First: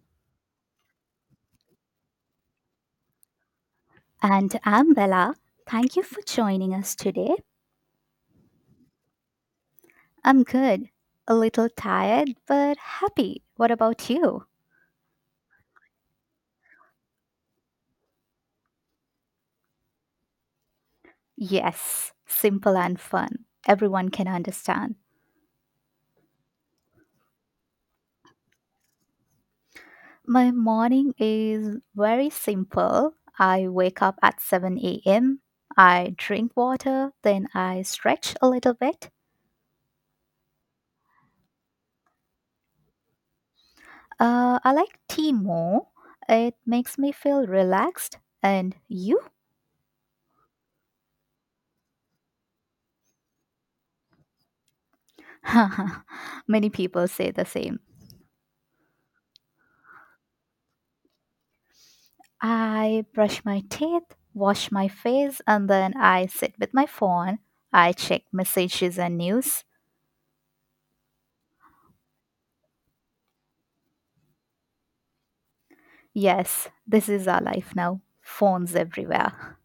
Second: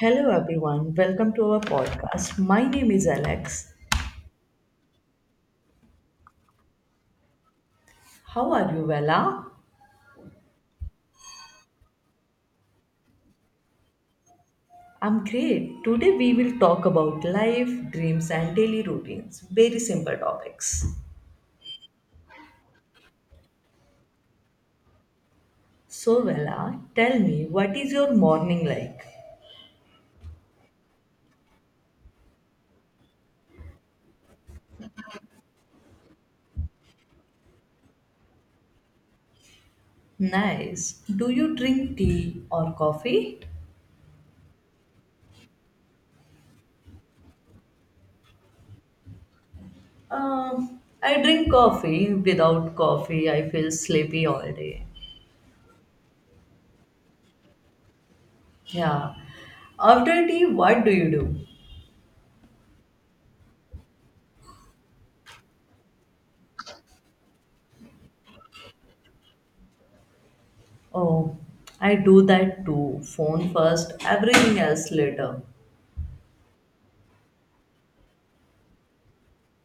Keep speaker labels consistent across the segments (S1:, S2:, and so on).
S1: Hello, everyone. Welcome to our podcast. My name is Alex.
S2: And I'm Bella. Thank you for joining us today.
S1: How are you, Vela?
S2: I'm good. A little tired, but happy. What about you?
S1: I'm great. Today, we will talk about life, dreams, and daily routines. Very simple topics.
S2: Yes, simple and fun. Everyone can understand.
S1: So, Vela, tell me, what is your morning like?
S2: My morning is very simple. I wake up at 7 a.m. I drink water, then I stretch a little bit.
S1: Nice. Do you drink tea or coffee?
S2: I like tea more. It makes me feel relaxed. And you?
S1: I drink coffee. Without coffee, I feel sleepy all day.
S2: Many people say the same.
S1: Yeah. After tea, what do you do?
S2: I brush my teeth, wash my face, and then I sit with my phone. I check messages and news.
S1: Oh, I do that too. Phone first, everything else later.
S2: Yes, this is our life now. Phones everywhere.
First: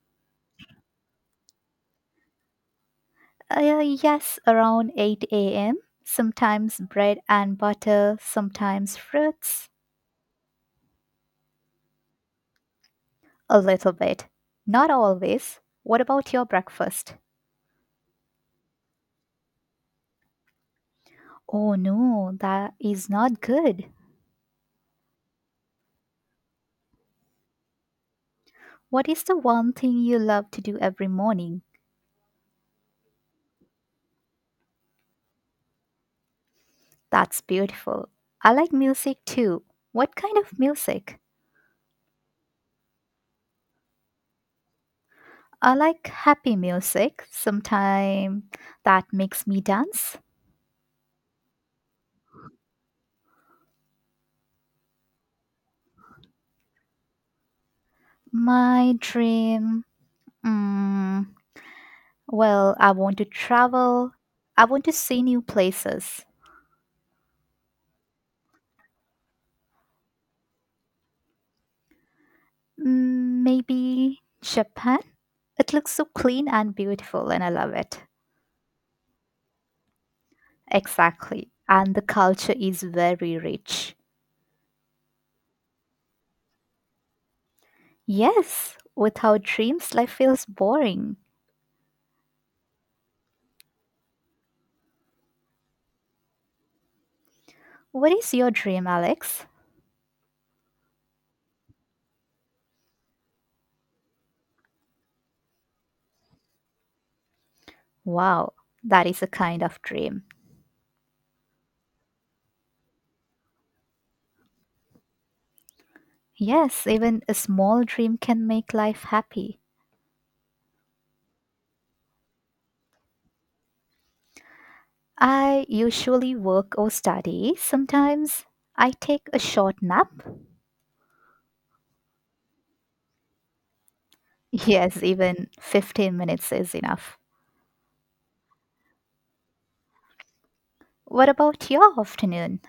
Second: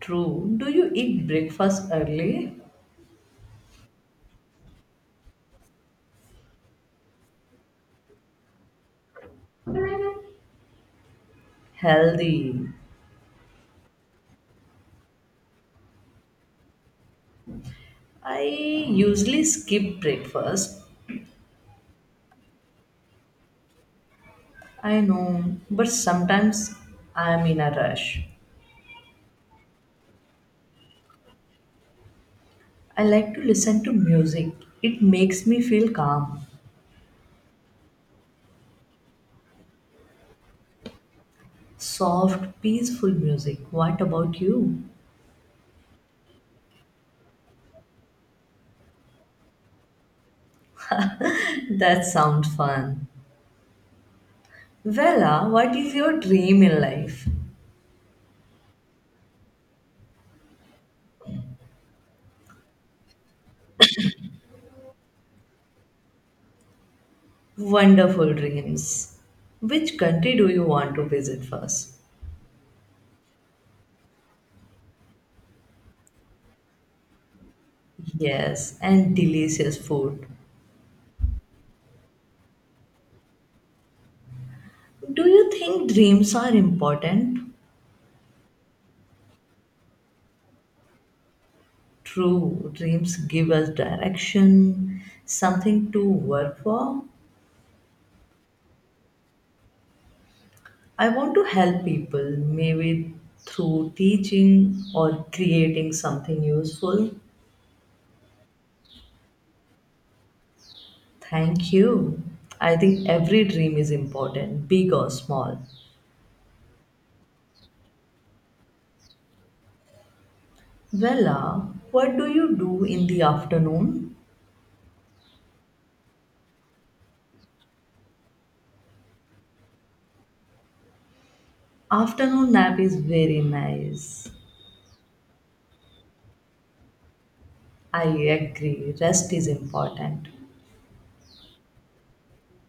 S1: True. Do you eat breakfast early?
S2: Yes, around 8 a.m. Sometimes bread and butter, sometimes fruits.
S1: Healthy.
S2: A little bit. Not always. What about your breakfast?
S1: I usually skip breakfast.
S2: Oh no, that is not good.
S1: I know, but sometimes I am in a rush.
S2: What is the one thing you love to do every morning?
S1: I like to listen to music. It makes me feel calm.
S2: That's beautiful. I like music too. What kind of music?
S1: Soft, peaceful music. What about you?
S2: I like happy music, sometime that makes me dance.
S1: That sounds fun. Vela, what is your dream in life?
S2: My dream. Mm, well, I want to travel. I want to see new places.
S1: Wonderful dreams. Which country do you want to visit first?
S2: Mm, maybe Japan? It looks so clean and beautiful, and I love it.
S1: Yes, and delicious food.
S2: Exactly. And the culture is very rich.
S1: Do you think dreams are important?
S2: Yes, without dreams, life feels boring.
S1: True, dreams give us direction, something to work for.
S2: What is your dream, Alex?
S1: I want to help people, maybe through teaching or creating something useful.
S2: Wow, that is a kind of dream.
S1: Thank you. I think every dream is important, big or small.
S2: Yes, even a small dream can make life happy.
S1: Vella, what do you do in the afternoon?
S2: I usually work or study. Sometimes I take a short nap.
S1: Afternoon nap is very nice.
S2: Yes, even 15 minutes is enough.
S1: I agree. Rest is important.
S2: What about your afternoon?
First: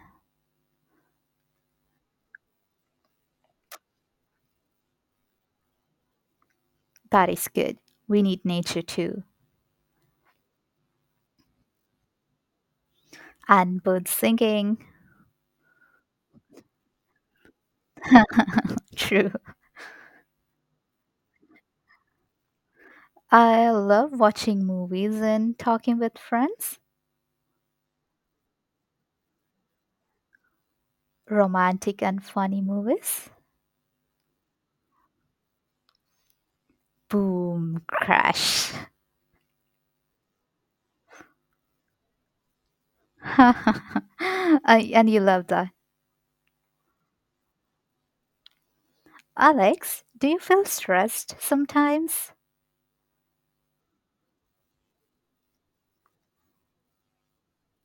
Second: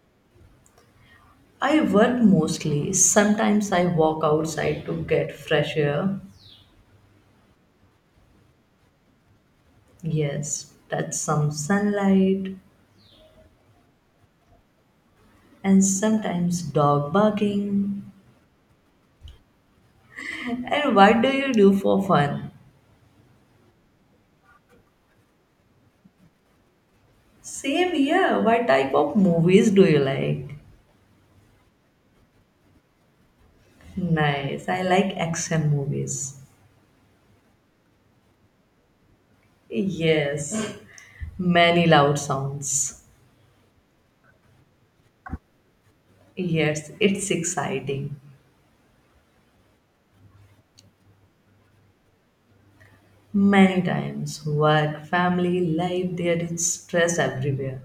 S1: I work mostly. Sometimes I walk outside to get fresh air.
S2: That is good. We need nature too.
S1: Yes, touch some sunlight
S2: And birds singing.
S1: and sometimes dog barking.
S2: True.
S1: And what do you do for fun?
S2: I love watching movies and talking with friends.
S1: Same here. What type of movies do you like?
S2: Romantic and funny movies.
S1: Nice. I like action movies.
S2: Boom, crash.
S1: Yes, many loud sounds.
S2: I- and you love that.
S1: Yes, it's exciting.
S2: Alex, do you feel stressed sometimes?
S1: Many times, work, family, life, there is stress everywhere.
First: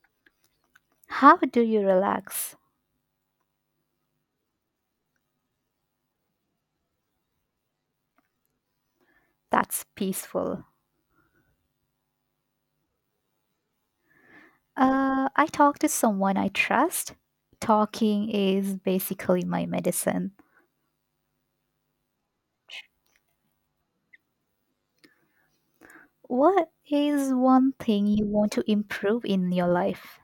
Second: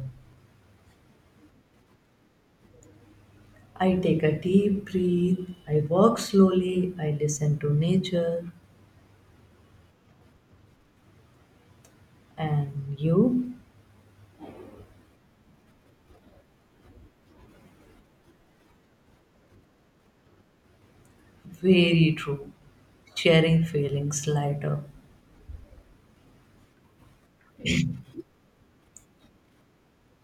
S2: How do you relax?
S1: I take a deep breath, I walk slowly, I listen to nature,
S2: That's peaceful.
S1: and you?
S2: I talk to someone I trust. Talking is basically my medicine.
S1: Very true. Sharing feelings lighter.
S2: What is one thing you want to improve in your life?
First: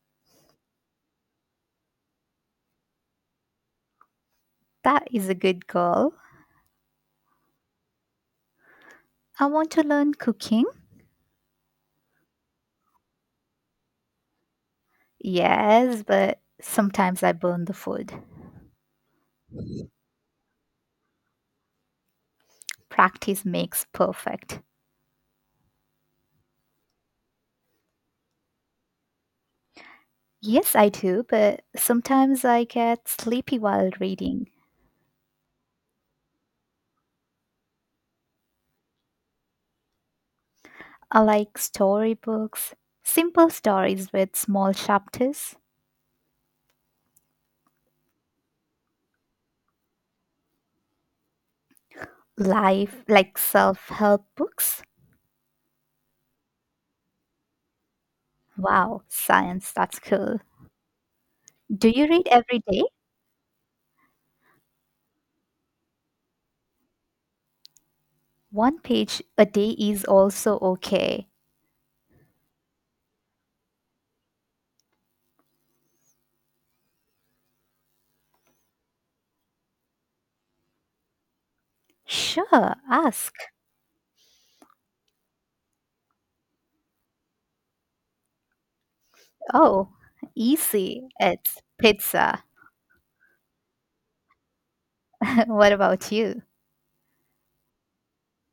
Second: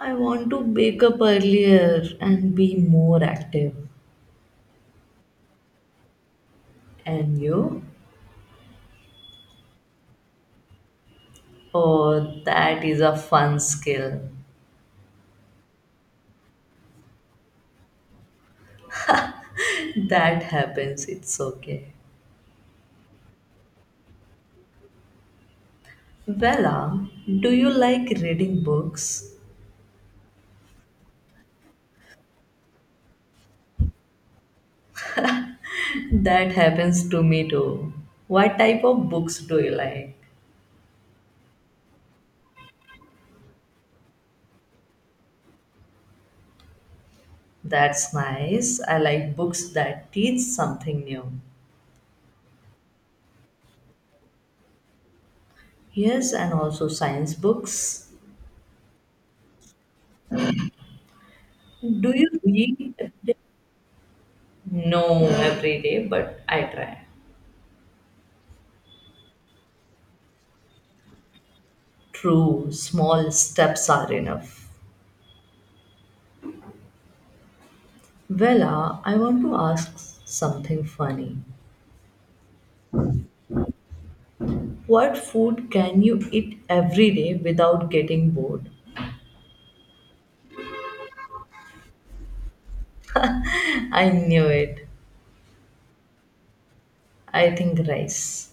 S1: I want to wake up earlier and be more active.
S2: That is a good goal.
S1: And you?
S2: I want to learn cooking.
S1: Oh, that is a fun skill.
S2: Yes, but sometimes I burn the food.
S1: That happens, it's okay.
S2: Practice makes perfect.
S1: Vella, do you like reading books?
S2: Yes, I do, but sometimes I get sleepy while reading.
S1: That happens to me too. What type of books do you like?
S2: I like storybooks, simple stories with small chapters,
S1: That's nice. I like books that teach something new.
S2: life, like self help books.
S1: Yes, and also science books.
S2: Wow, science, that's cool. Do you
S1: Do
S2: read
S1: you
S2: every day?
S1: read? No, every day, but I try.
S2: One page a day is also okay.
S1: True, small steps are enough. Vela, I want to ask something funny.
S2: Sure, ask.
S1: What food can you eat every day without getting bored?
S2: Oh, easy. It's pizza.
S1: I knew it.
S2: What about you?
S1: I think rice.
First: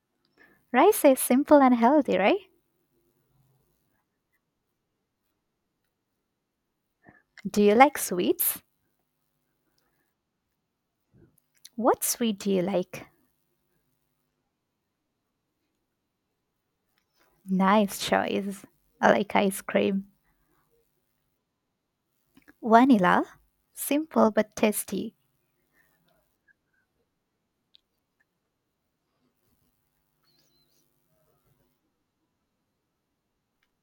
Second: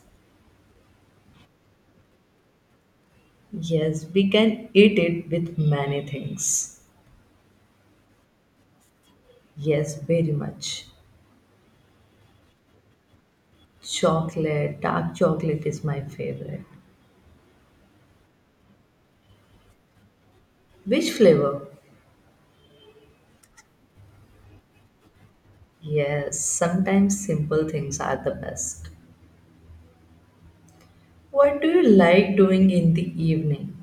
S2: Rice is simple and healthy, right?
S1: Yes, we can eat it with many things.
S2: Do you like sweets?
S1: Yes, very much.
S2: What sweet do you like?
S1: Chocolate, dark chocolate is my favorite.
S2: Nice choice. I like ice cream.
S1: Which flavor?
S2: Vanilla? Simple but tasty.
S1: Yes, sometimes simple things are the best. What do you like doing in the evening?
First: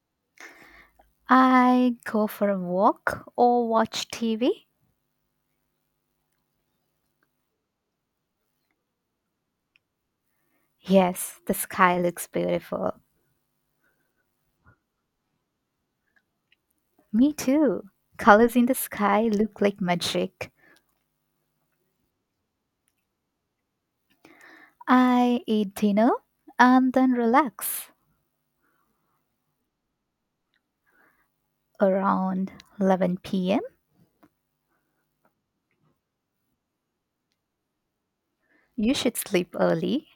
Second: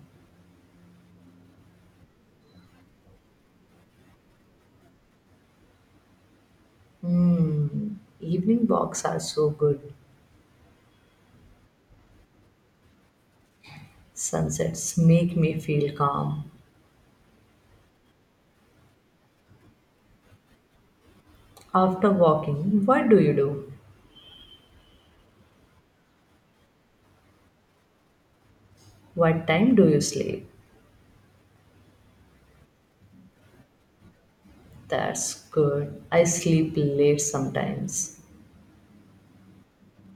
S2: I go for a walk or watch TV.
S1: Hmm, evening walks are so good.
S2: Yes, the sky looks beautiful.
S1: Sunsets make me feel calm.
S2: Me too. Colors in the sky look like magic.
S1: After walking, what do you do?
S2: I eat dinner and then relax
S1: What time do you sleep?
S2: around 11 p.m.
S1: That's good. I sleep late sometimes.
S2: You should sleep early.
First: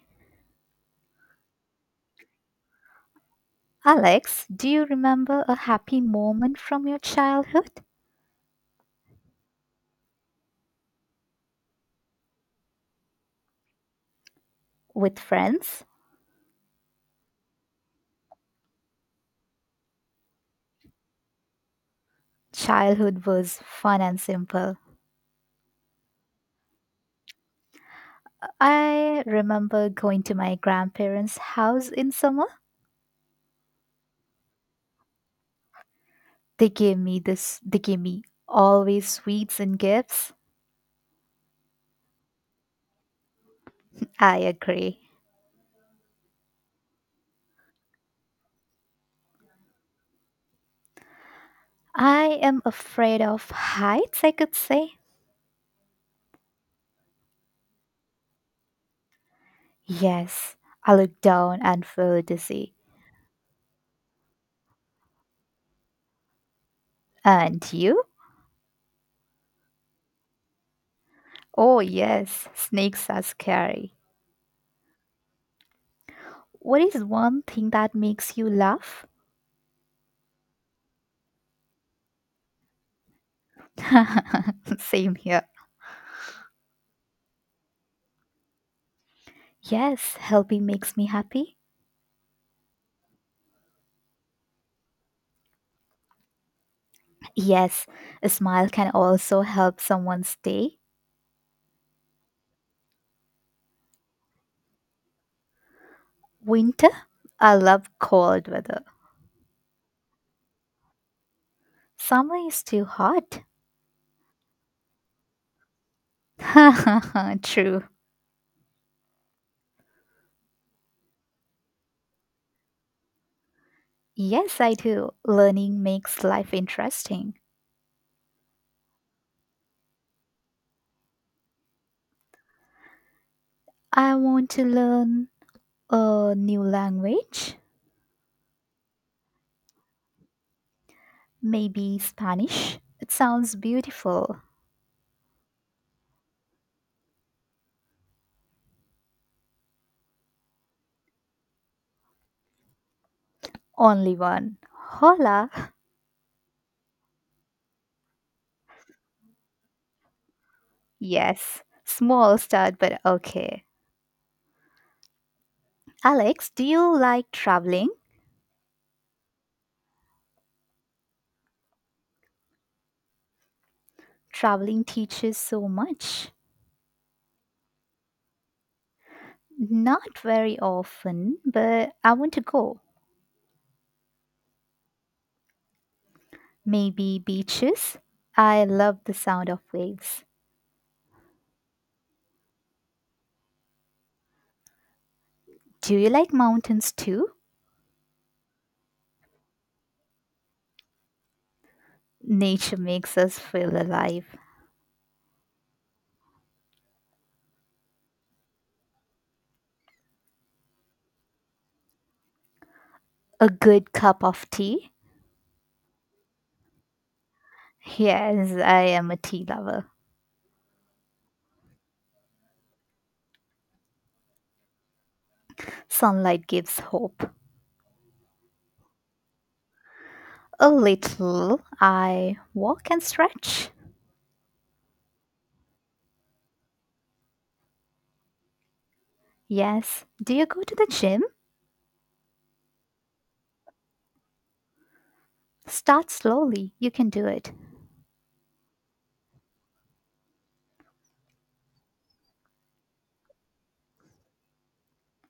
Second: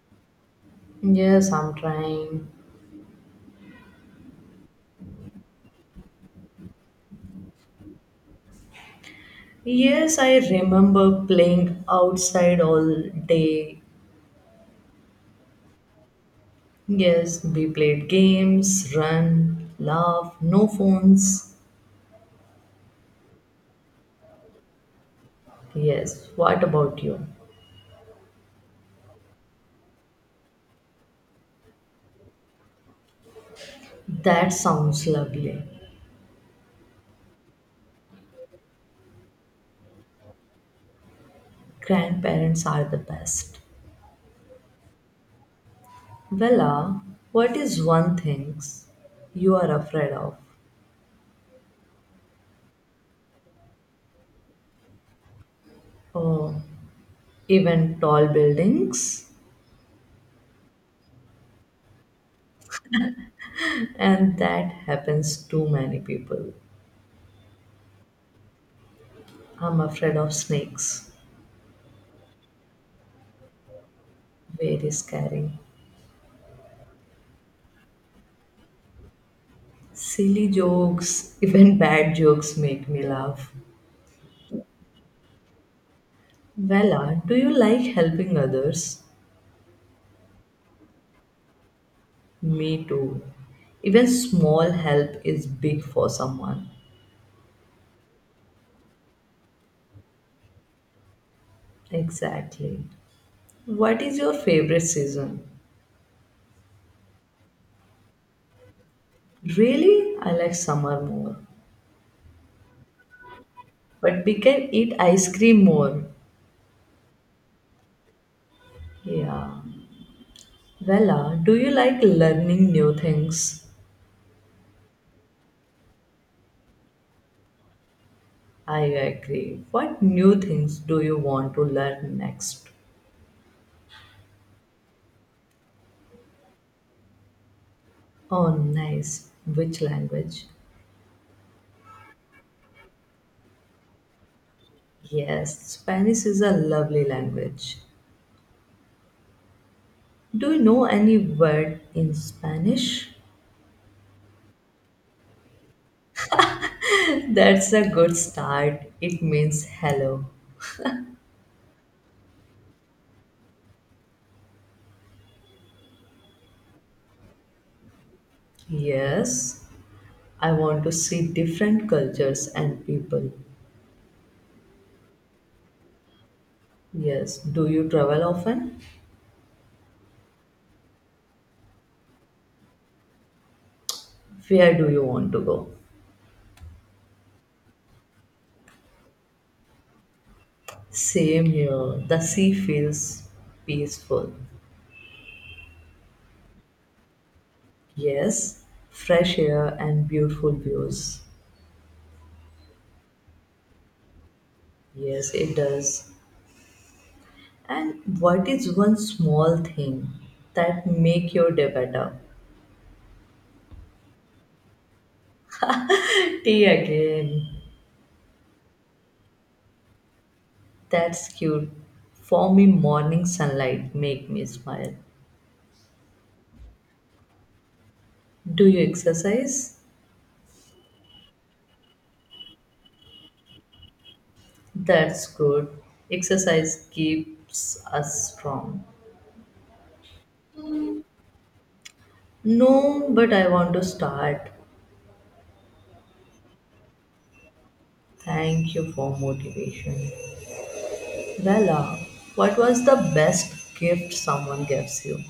S1: Yes, I'm trying.
S2: Alex, do you remember a happy moment from your childhood
S1: Yes, I remember playing outside all day.
S2: with friends?
S1: Yes, we played games, run, laugh, no phones.
S2: Childhood was fun and simple.
S1: Yes, what about you?
S2: I remember going to my grandparents' house in summer.
S1: That sounds lovely.
S2: They gave me this, they gave me always sweets and gifts.
S1: Grandparents are the best.
S2: I agree.
S1: Vella, what is one thing you are afraid of?
S2: I am afraid of heights, I could say.
S1: Oh, even tall buildings?
S2: Yes, I look down and feel dizzy.
S1: And that happens to many people.
S2: And you?
S1: I'm afraid of snakes.
S2: Oh, yes, snakes are scary.
S1: Very scary.
S2: What is one thing that makes you laugh?
S1: Silly jokes, even bad jokes make me laugh.
S2: Same here.
S1: Vela, do you like helping others?
S2: Yes, helping makes me happy.
S1: Me too. Even small help is big for someone.
S2: Yes, a smile can also help someone stay.
S1: Exactly. What is your favorite season?
S2: Winter? I love cold weather.
S1: Really? I like summer more.
S2: Summer is too hot.
S1: But we can eat ice cream more.
S2: True.
S1: Yeah. Vela, do you like learning new things?
S2: Yes, I do. Learning makes life interesting.
S1: I agree. What new things do you want to learn next?
S2: I want to learn a new language,
S1: Oh, nice. Which language?
S2: maybe Spanish. It sounds beautiful.
S1: Yes, Spanish is a lovely language. Do you know any word in Spanish?
S2: Only one. Hola.
S1: That's a good start. It means hello.
S2: Yes, small start, but okay. Alex, do you like traveling?
S1: Yes, I want to see different cultures and people.
S2: Traveling teaches so much.
S1: Yes, do you travel often?
S2: Not very often, but I want to go.
S1: Where do you want to go?
S2: Maybe beaches? I love the sound of waves.
S1: Same here. The sea feels peaceful.
S2: Do you like mountains too?
S1: Yes, fresh air and beautiful views.
S2: Nature makes us feel alive.
S1: Yes, it does. And what is one small thing that make your day better?
S2: A good cup of tea?
S1: Tea again.
S2: Yes, I am a tea lover.
S1: That's cute. For me, morning sunlight make me smile.
S2: Sunlight gives hope.
S1: Do you exercise?
S2: A little. I walk and stretch.
S1: That's good. Exercise keeps us strong.
S2: Yes. Do you go to the gym?
S1: No, but I want to start.
S2: Start slowly. You can do it.
S1: Thank you for motivation. Bella, what was the best gift someone gives you?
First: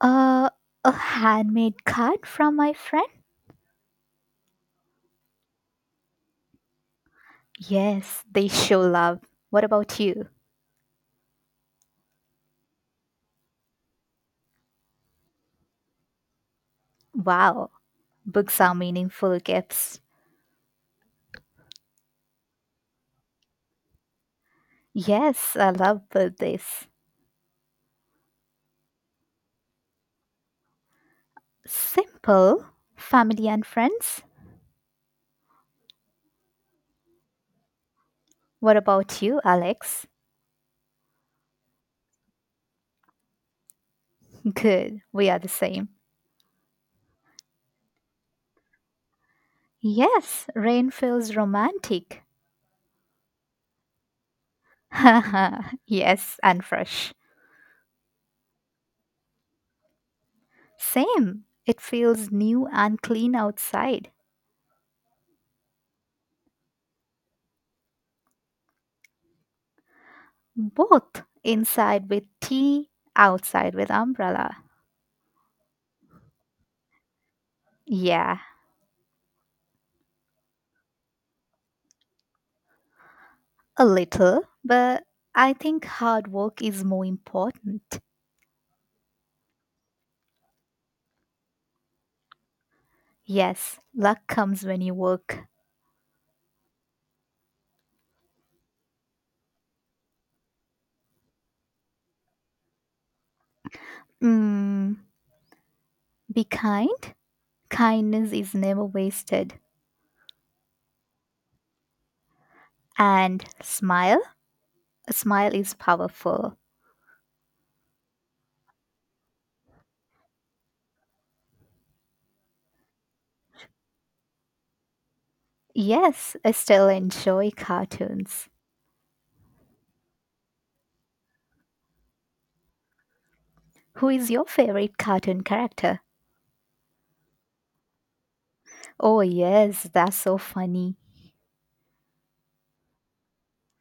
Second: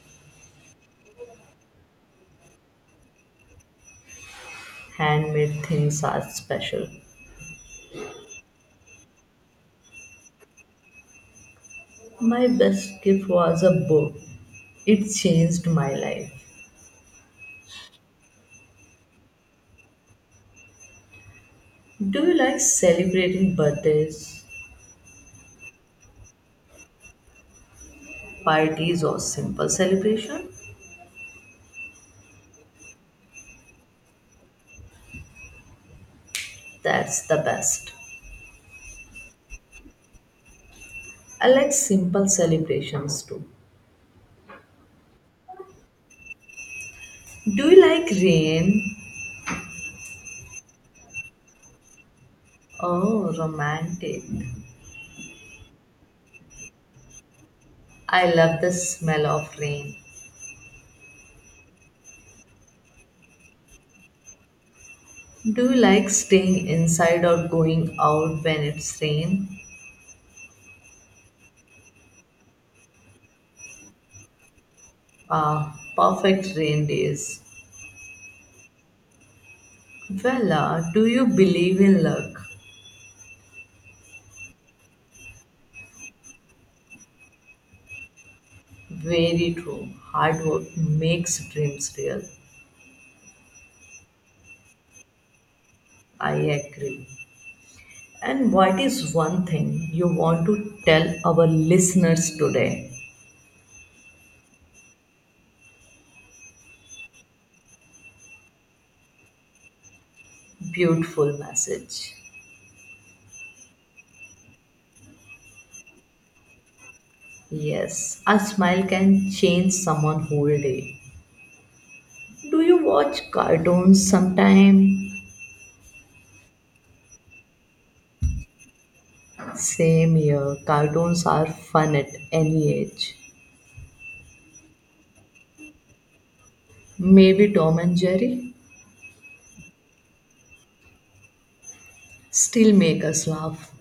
S2: Uh, a handmade card from my friend?
S1: Handmade things are special.
S2: Yes, they show love. What about you?
S1: My best gift was a book. It changed my life.
S2: Wow, books are meaningful gifts.
S1: Do you like celebrating birthdays,
S2: Yes, I love birthdays.
S1: parties, or simple celebration?
S2: Simple, family and friends.
S1: That's the best.
S2: What about you, Alex?
S1: I like simple celebrations too.
S2: Good, we are the same.
S1: Do you like rain?
S2: Yes, rain feels romantic.
S1: Oh, romantic.
S2: Haha, yes, and fresh.
S1: I love the smell of rain.
S2: Same, it feels new and clean outside.
S1: Do you like staying inside or going out when it's rain?
S2: Both, inside with tea, outside with umbrella.
S1: Ah, perfect rain days.
S2: Yeah.
S1: Vella, do you believe in luck?
S2: A little, but I think hard work is more important.
S1: Very true. Hard work makes dreams real.
S2: Yes, luck comes when you work.
S1: I agree. And what is one thing you want to tell our listeners today?
S2: Mm, be kind. Kindness is never wasted.
S1: Beautiful message.
S2: And smile. A smile is powerful.
S1: Yes, a smile can change someone whole day. Do you watch cartoons sometime?
S2: Yes, I still enjoy cartoons.
S1: Same here. Cartoons are fun at any age.
S2: Who is your favorite cartoon character?
S1: Maybe Tom and Jerry
S2: Oh, yes, that's so funny.
S1: still make us laugh.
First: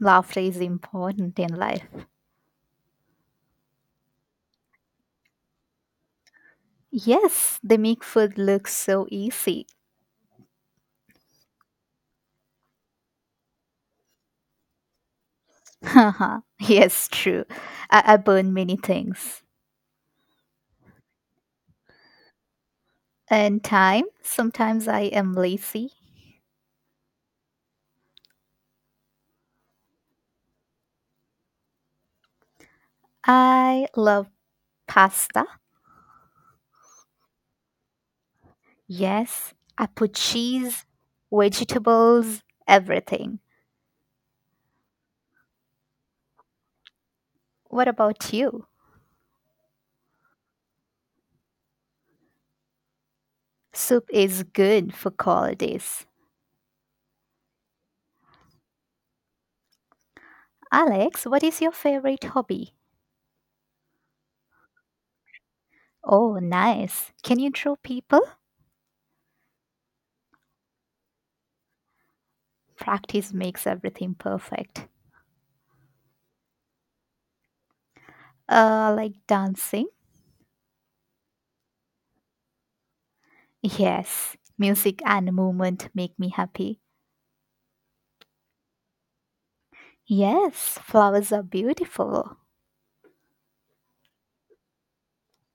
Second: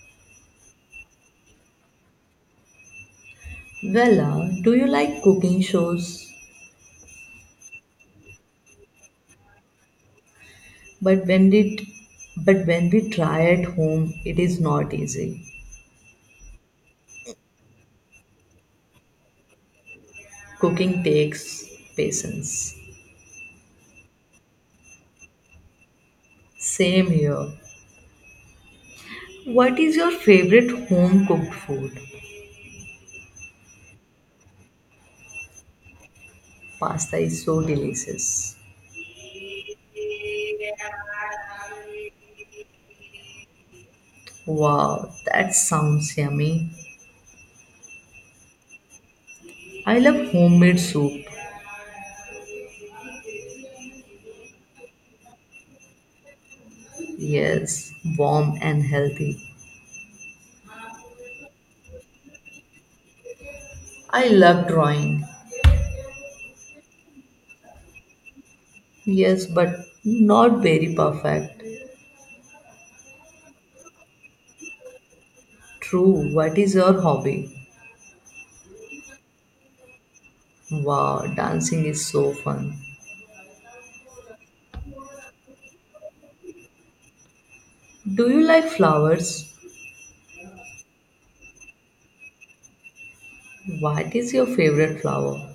S2: Laughter is important in life.
S1: Vella, do you like cooking shows?
S2: Yes, they make food look so easy.
S1: But when we but when we try at home, it is not easy.
S2: Haha, yes, true. I burn many things.
S1: Cooking takes patience.
S2: And time, sometimes I am lazy.
S1: Same here. What is your favorite home cooked food?
S2: I love pasta.
S1: Pasta is so delicious.
S2: Yes, I put cheese, vegetables, everything.
S1: Wow, that sounds yummy.
S2: What about you?
S1: I love homemade soup.
S2: Soup is good for cold days.
S1: Yes, warm and healthy.
S2: Alex, what is your favorite hobby?
S1: I love drawing.
S2: Oh, nice. Can you draw people?
S1: Yes, but not very perfect.
S2: Practice makes everything perfect.
S1: True, what is your hobby?
S2: Like dancing?
S1: Wow, dancing is so fun.
S2: Yes, music and movement make me happy.
S1: Do you like flowers?
S2: Yes, flowers are beautiful.
S1: What is your favorite flower?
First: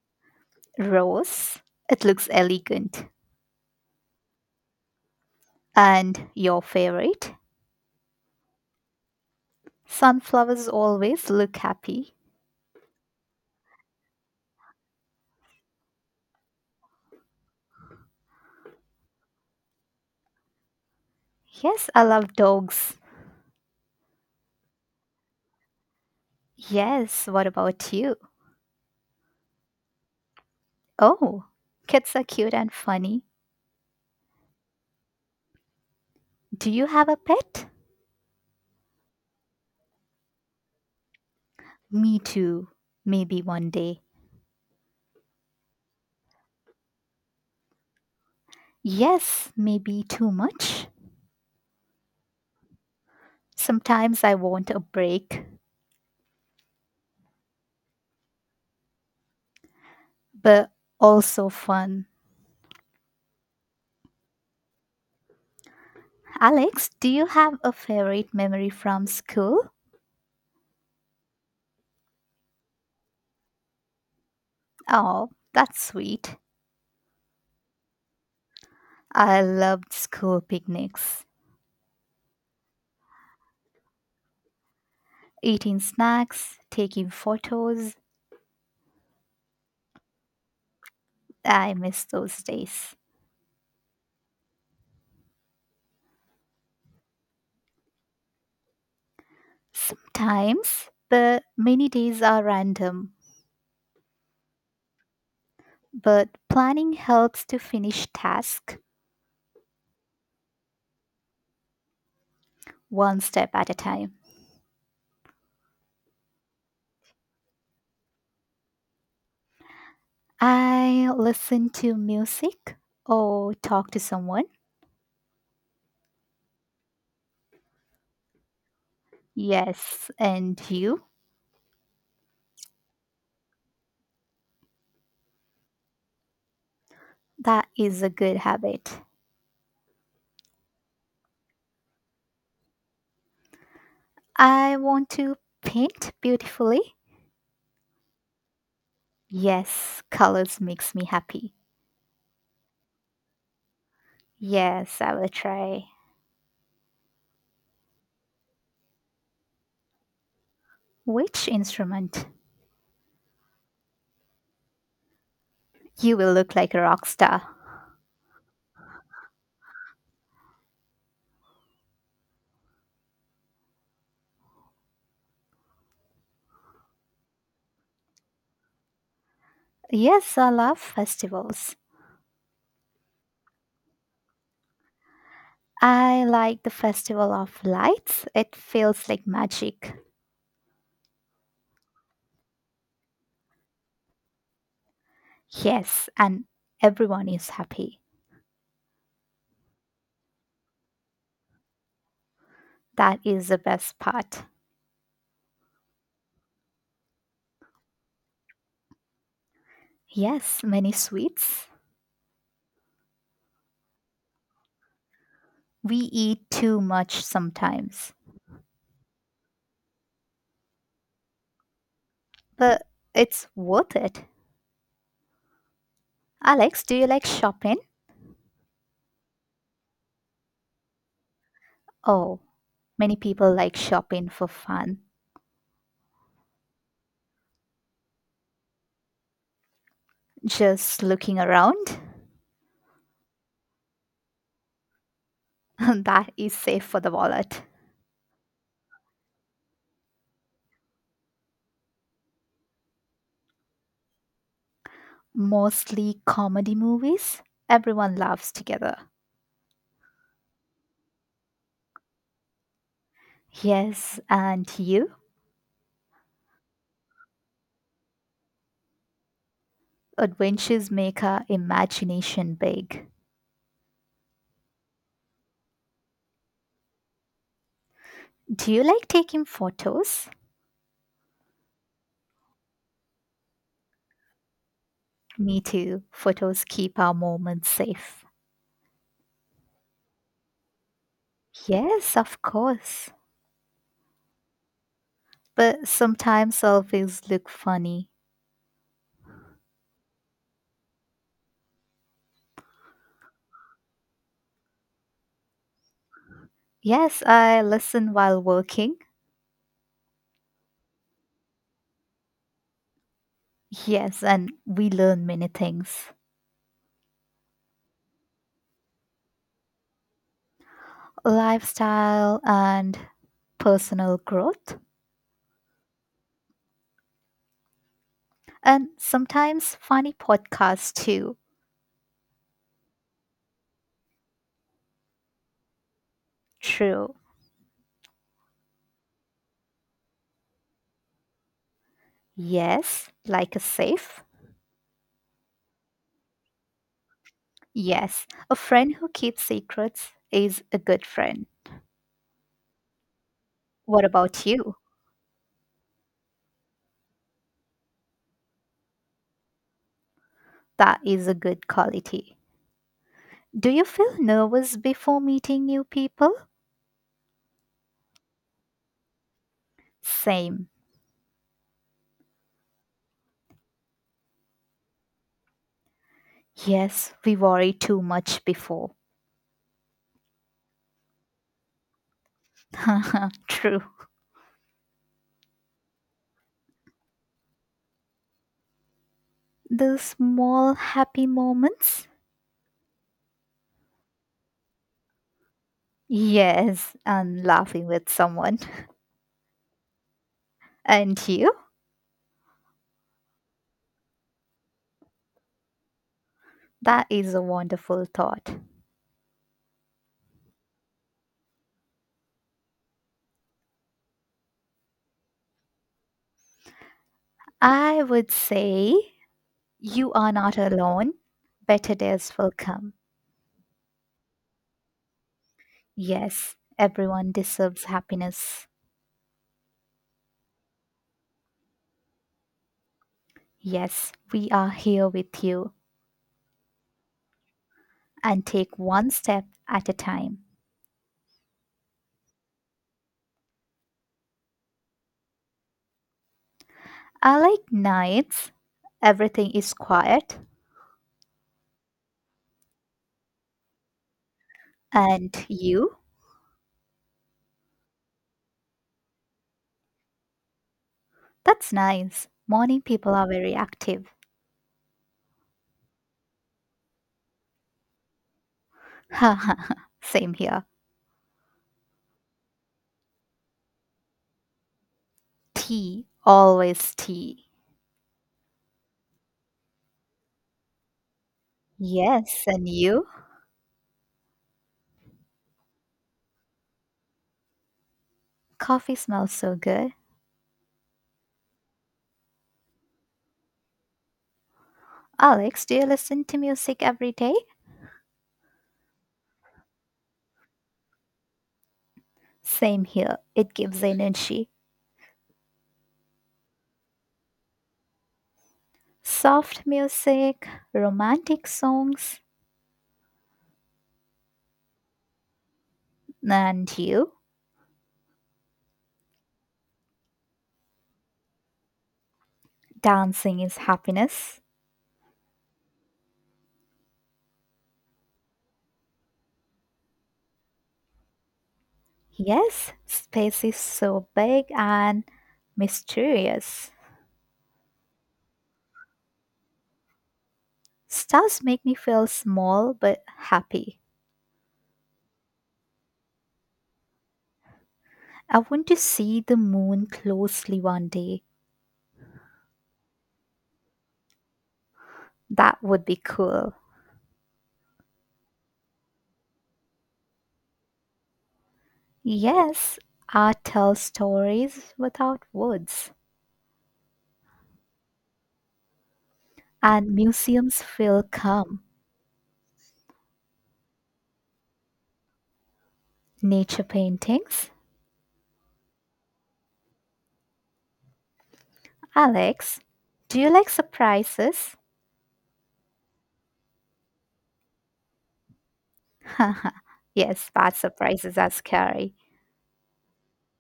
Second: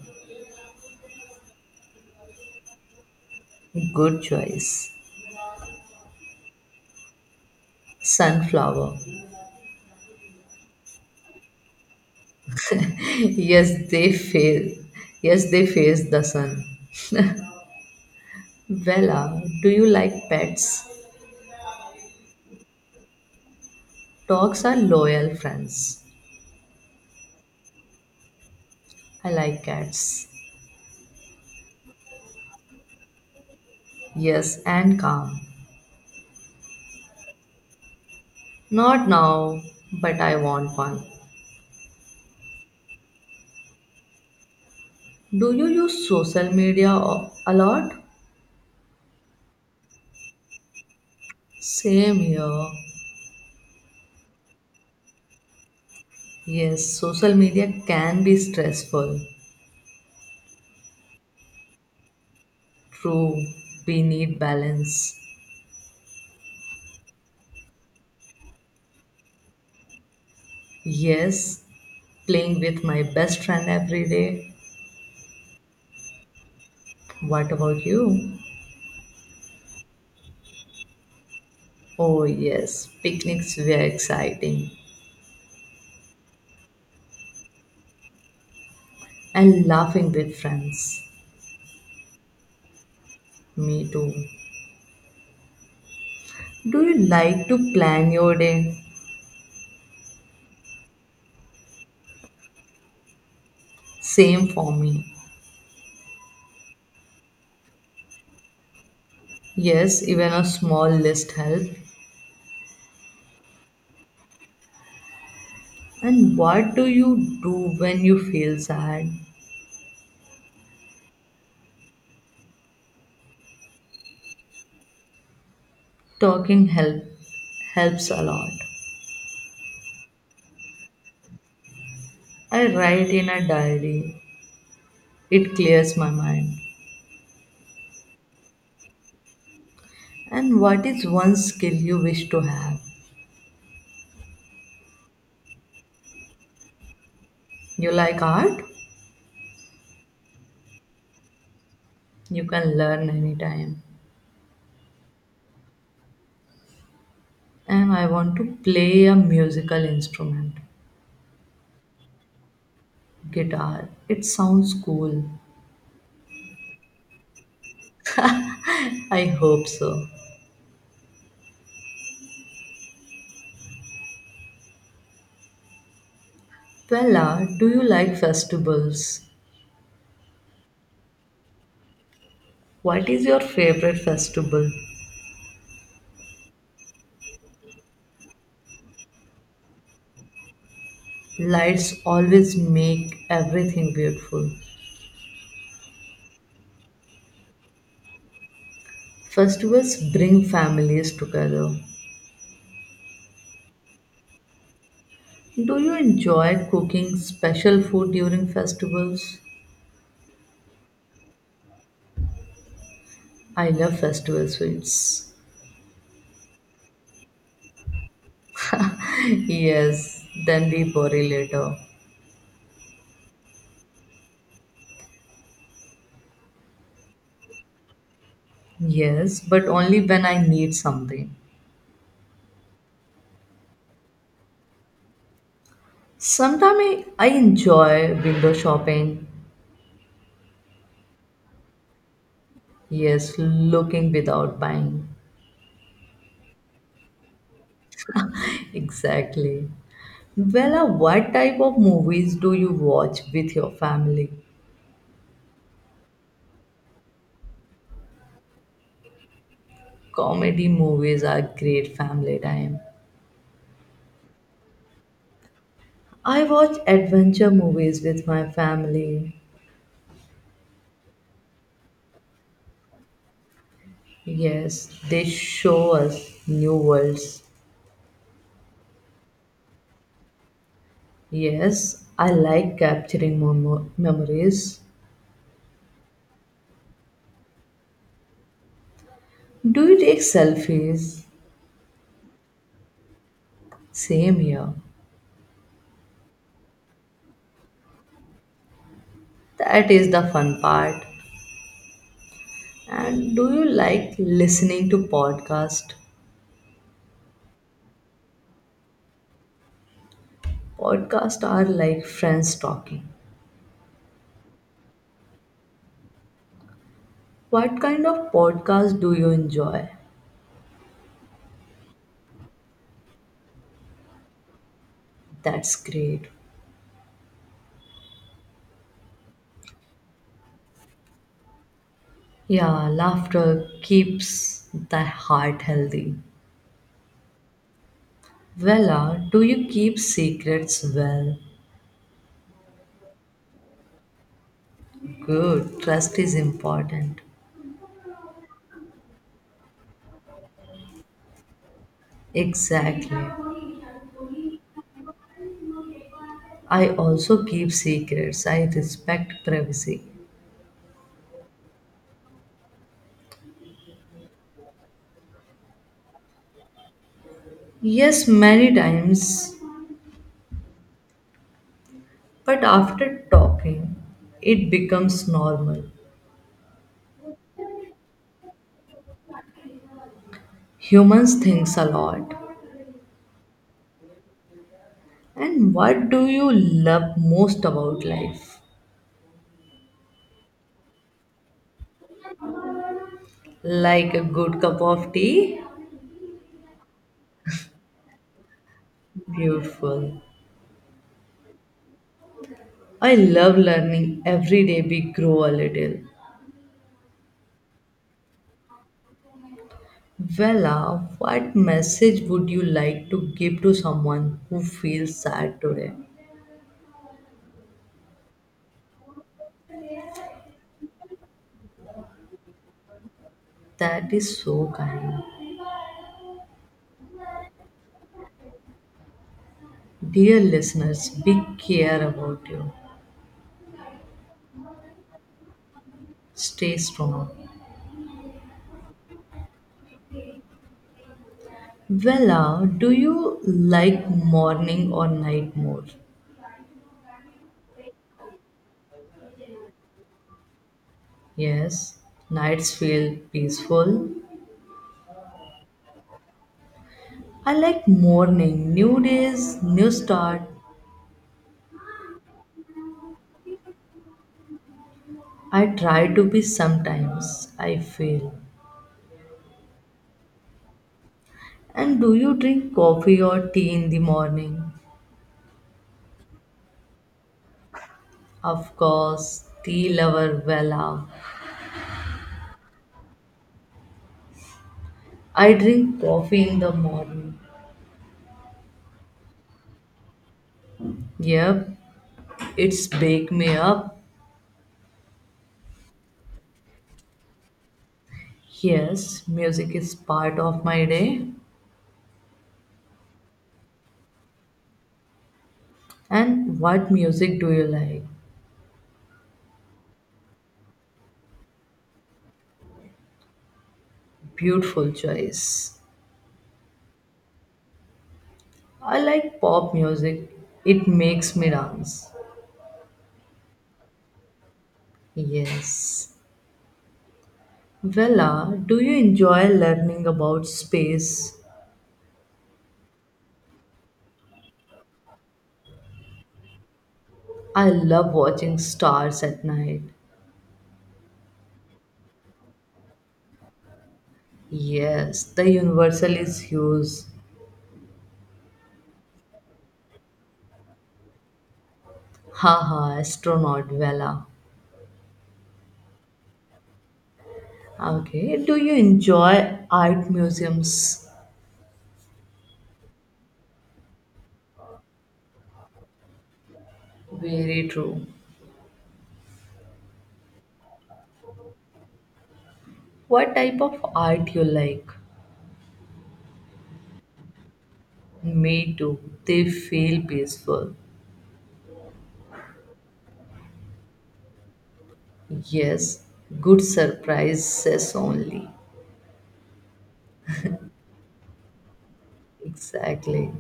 S2: Rose, it looks elegant.
S1: Good choice.
S2: And your favorite?
S1: Sunflower.
S2: Sunflowers always look happy.
S1: Yes, they fail. Yes, they face the sun. Vela, do you like pets?
S2: Yes, I love dogs.
S1: Dogs are loyal friends.
S2: Yes, what about you?
S1: I like cats.
S2: Oh, cats are cute and funny.
S1: Yes, and calm.
S2: Do you have a pet?
S1: Not now, but I want one.
S2: Me too. Maybe one day.
S1: Do you use social media a lot?
S2: Yes, maybe too much.
S1: Same here.
S2: Sometimes I want a break,
S1: Yes, social media can be stressful.
S2: but also fun.
S1: True, we need balance.
S2: Alex, do you have a favorite memory from school?
S1: Yes, playing with my best friend every day.
S2: Oh, that's sweet.
S1: What about you?
S2: I loved school picnics,
S1: Oh, yes, picnics were exciting
S2: eating snacks, taking photos.
S1: and laughing with friends.
S2: I miss those days.
S1: Me too. Do you like to plan your day?
S2: Sometimes, but many days are random.
S1: Same for me.
S2: But planning helps to finish task
S1: Yes, even a small list helps.
S2: one step at a time.
S1: And what do you do when you feel sad?
S2: I listen to music or talk to someone.
S1: Talking helps a lot.
S2: Yes, and you?
S1: I write in a diary. It clears my mind.
S2: That is a good habit.
S1: And what is one skill you wish to have?
S2: I want to paint beautifully.
S1: You like art?
S2: Yes, colors makes me happy.
S1: You can learn anytime.
S2: Yes, I will try.
S1: And I want to play a musical instrument,
S2: Which instrument?
S1: guitar. It sounds cool.
S2: You will look like a rock star.
S1: I hope so. Bella, do you like festivals?
S2: Yes, I love festivals.
S1: What is your favorite festival?
S2: I like the festival of lights. It feels like magic.
S1: Lights always make everything beautiful.
S2: Yes, and everyone is happy.
S1: Festivals bring families together.
S2: That is the best part.
S1: Do you enjoy cooking special food during festivals?
S2: Yes, many sweets.
S1: I love festival sweets.
S2: We eat too much sometimes,
S1: Yes, then we worry later.
S2: but it's worth it. Alex, do you like shopping?
S1: Yes, but only when I need something.
S2: Oh, many people like shopping for fun.
S1: Sometimes I enjoy window shopping.
S2: Just looking around.
S1: Yes, looking without buying.
S2: That is safe for the wallet.
S1: Exactly. Well, what type of movies do you watch with your family?
S2: Mostly comedy movies. Everyone laughs together.
S1: Comedy movies are great family time.
S2: Yes, and you?
S1: I watch adventure movies with my family.
S2: Adventures make our imagination big.
S1: Yes, they show us new worlds.
S2: Do you like taking photos?
S1: Yes, I like capturing memories.
S2: Me too. Photos keep our moments safe.
S1: Do you take selfies?
S2: Yes, of course.
S1: Same here.
S2: But sometimes selfies look funny.
S1: That is the fun part. And do you like listening to podcast?
S2: Yes, I listen while working.
S1: Podcasts are like friends talking.
S2: Yes, and we learn many things.
S1: What kind of podcast do you enjoy?
S2: Lifestyle and personal growth,
S1: That's great.
S2: and sometimes funny podcasts too.
S1: Yeah, laughter keeps the heart healthy.
S2: True.
S1: Vella, do you keep secrets well?
S2: Yes, like a safe.
S1: Good, trust is important.
S2: Yes, a friend who keeps secrets is a good friend.
S1: Exactly.
S2: What about you?
S1: I also keep secrets. I respect privacy.
S2: That is a good quality. Do you feel nervous before meeting new people?
S1: Yes, many times,
S2: Same.
S1: but after talking, it becomes normal.
S2: Yes, we worry too much before.
S1: Humans thinks a lot.
S2: True.
S1: And what do you love most about life?
S2: Those small happy moments.
S1: Like a good cup of tea?
S2: Yes, and laughing with someone.
S1: Beautiful.
S2: And you?
S1: I love learning every day we grow a little.
S2: That is a wonderful thought.
S1: Vela, what message would you like to give to someone who feels sad today?
S2: I would say you are not alone. Better days will come.
S1: That is so kind.
S2: Yes, everyone deserves happiness.
S1: Dear listeners, big care about you.
S2: Yes, we are here with you
S1: Stay strong.
S2: and take one step at a time.
S1: Vella, do you like morning or night more?
S2: I like nights. Everything is quiet.
S1: Yes, nights feel peaceful.
S2: And you?
S1: I like morning, new days, new start.
S2: That's nice. Morning people are very active.
S1: I try to be sometimes, I fail.
S2: Haha, same here.
S1: And do you drink coffee or tea in the morning?
S2: Tea, always tea.
S1: Of course, tea lover Vella.
S2: Yes, and you?
S1: I drink coffee in the morning.
S2: Coffee smells so good.
S1: Yep, it's wake me up.
S2: Alex, do you listen to music every day?
S1: Yes, music is part of my day.
S2: Same here. It gives energy.
S1: And what music do you like?
S2: Soft music, romantic songs,
S1: Beautiful choice.
S2: and you?
S1: I like pop music. It makes me dance.
S2: Dancing is happiness.
S1: Yes. Vella, do you enjoy learning about space?
S2: Yes, space is so big and mysterious.
S1: I love watching stars at night.
S2: Stars make me feel small but happy.
S1: Yes, the universal is huge.
S2: I want to see the moon closely one day.
S1: Haha, astronaut Vella.
S2: That would be cool.
S1: Okay, do you enjoy art museums?
S2: Yes, art tells stories without words,
S1: Very true.
S2: and museums feel calm.
S1: What type of art you like?
S2: Nature paintings?
S1: Me too. They feel peaceful.
S2: Alex, do you like surprises?
S1: Yes, good surprises only.
S2: Yes, bad surprises are scary.
S1: Exactly.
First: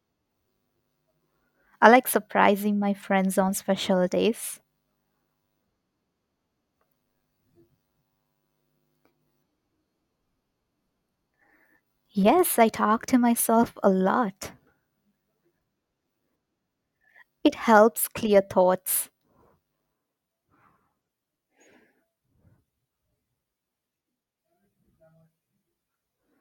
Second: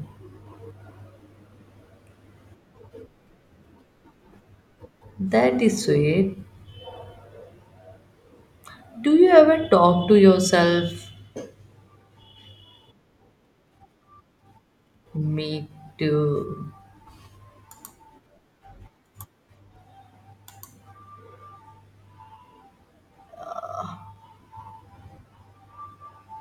S2: I like surprising my friends on special days.
S1: That is sweet. Do you ever talk to yourself?
S2: Yes, I talk to myself a lot.
S1: Me too.
S2: It helps clear thoughts.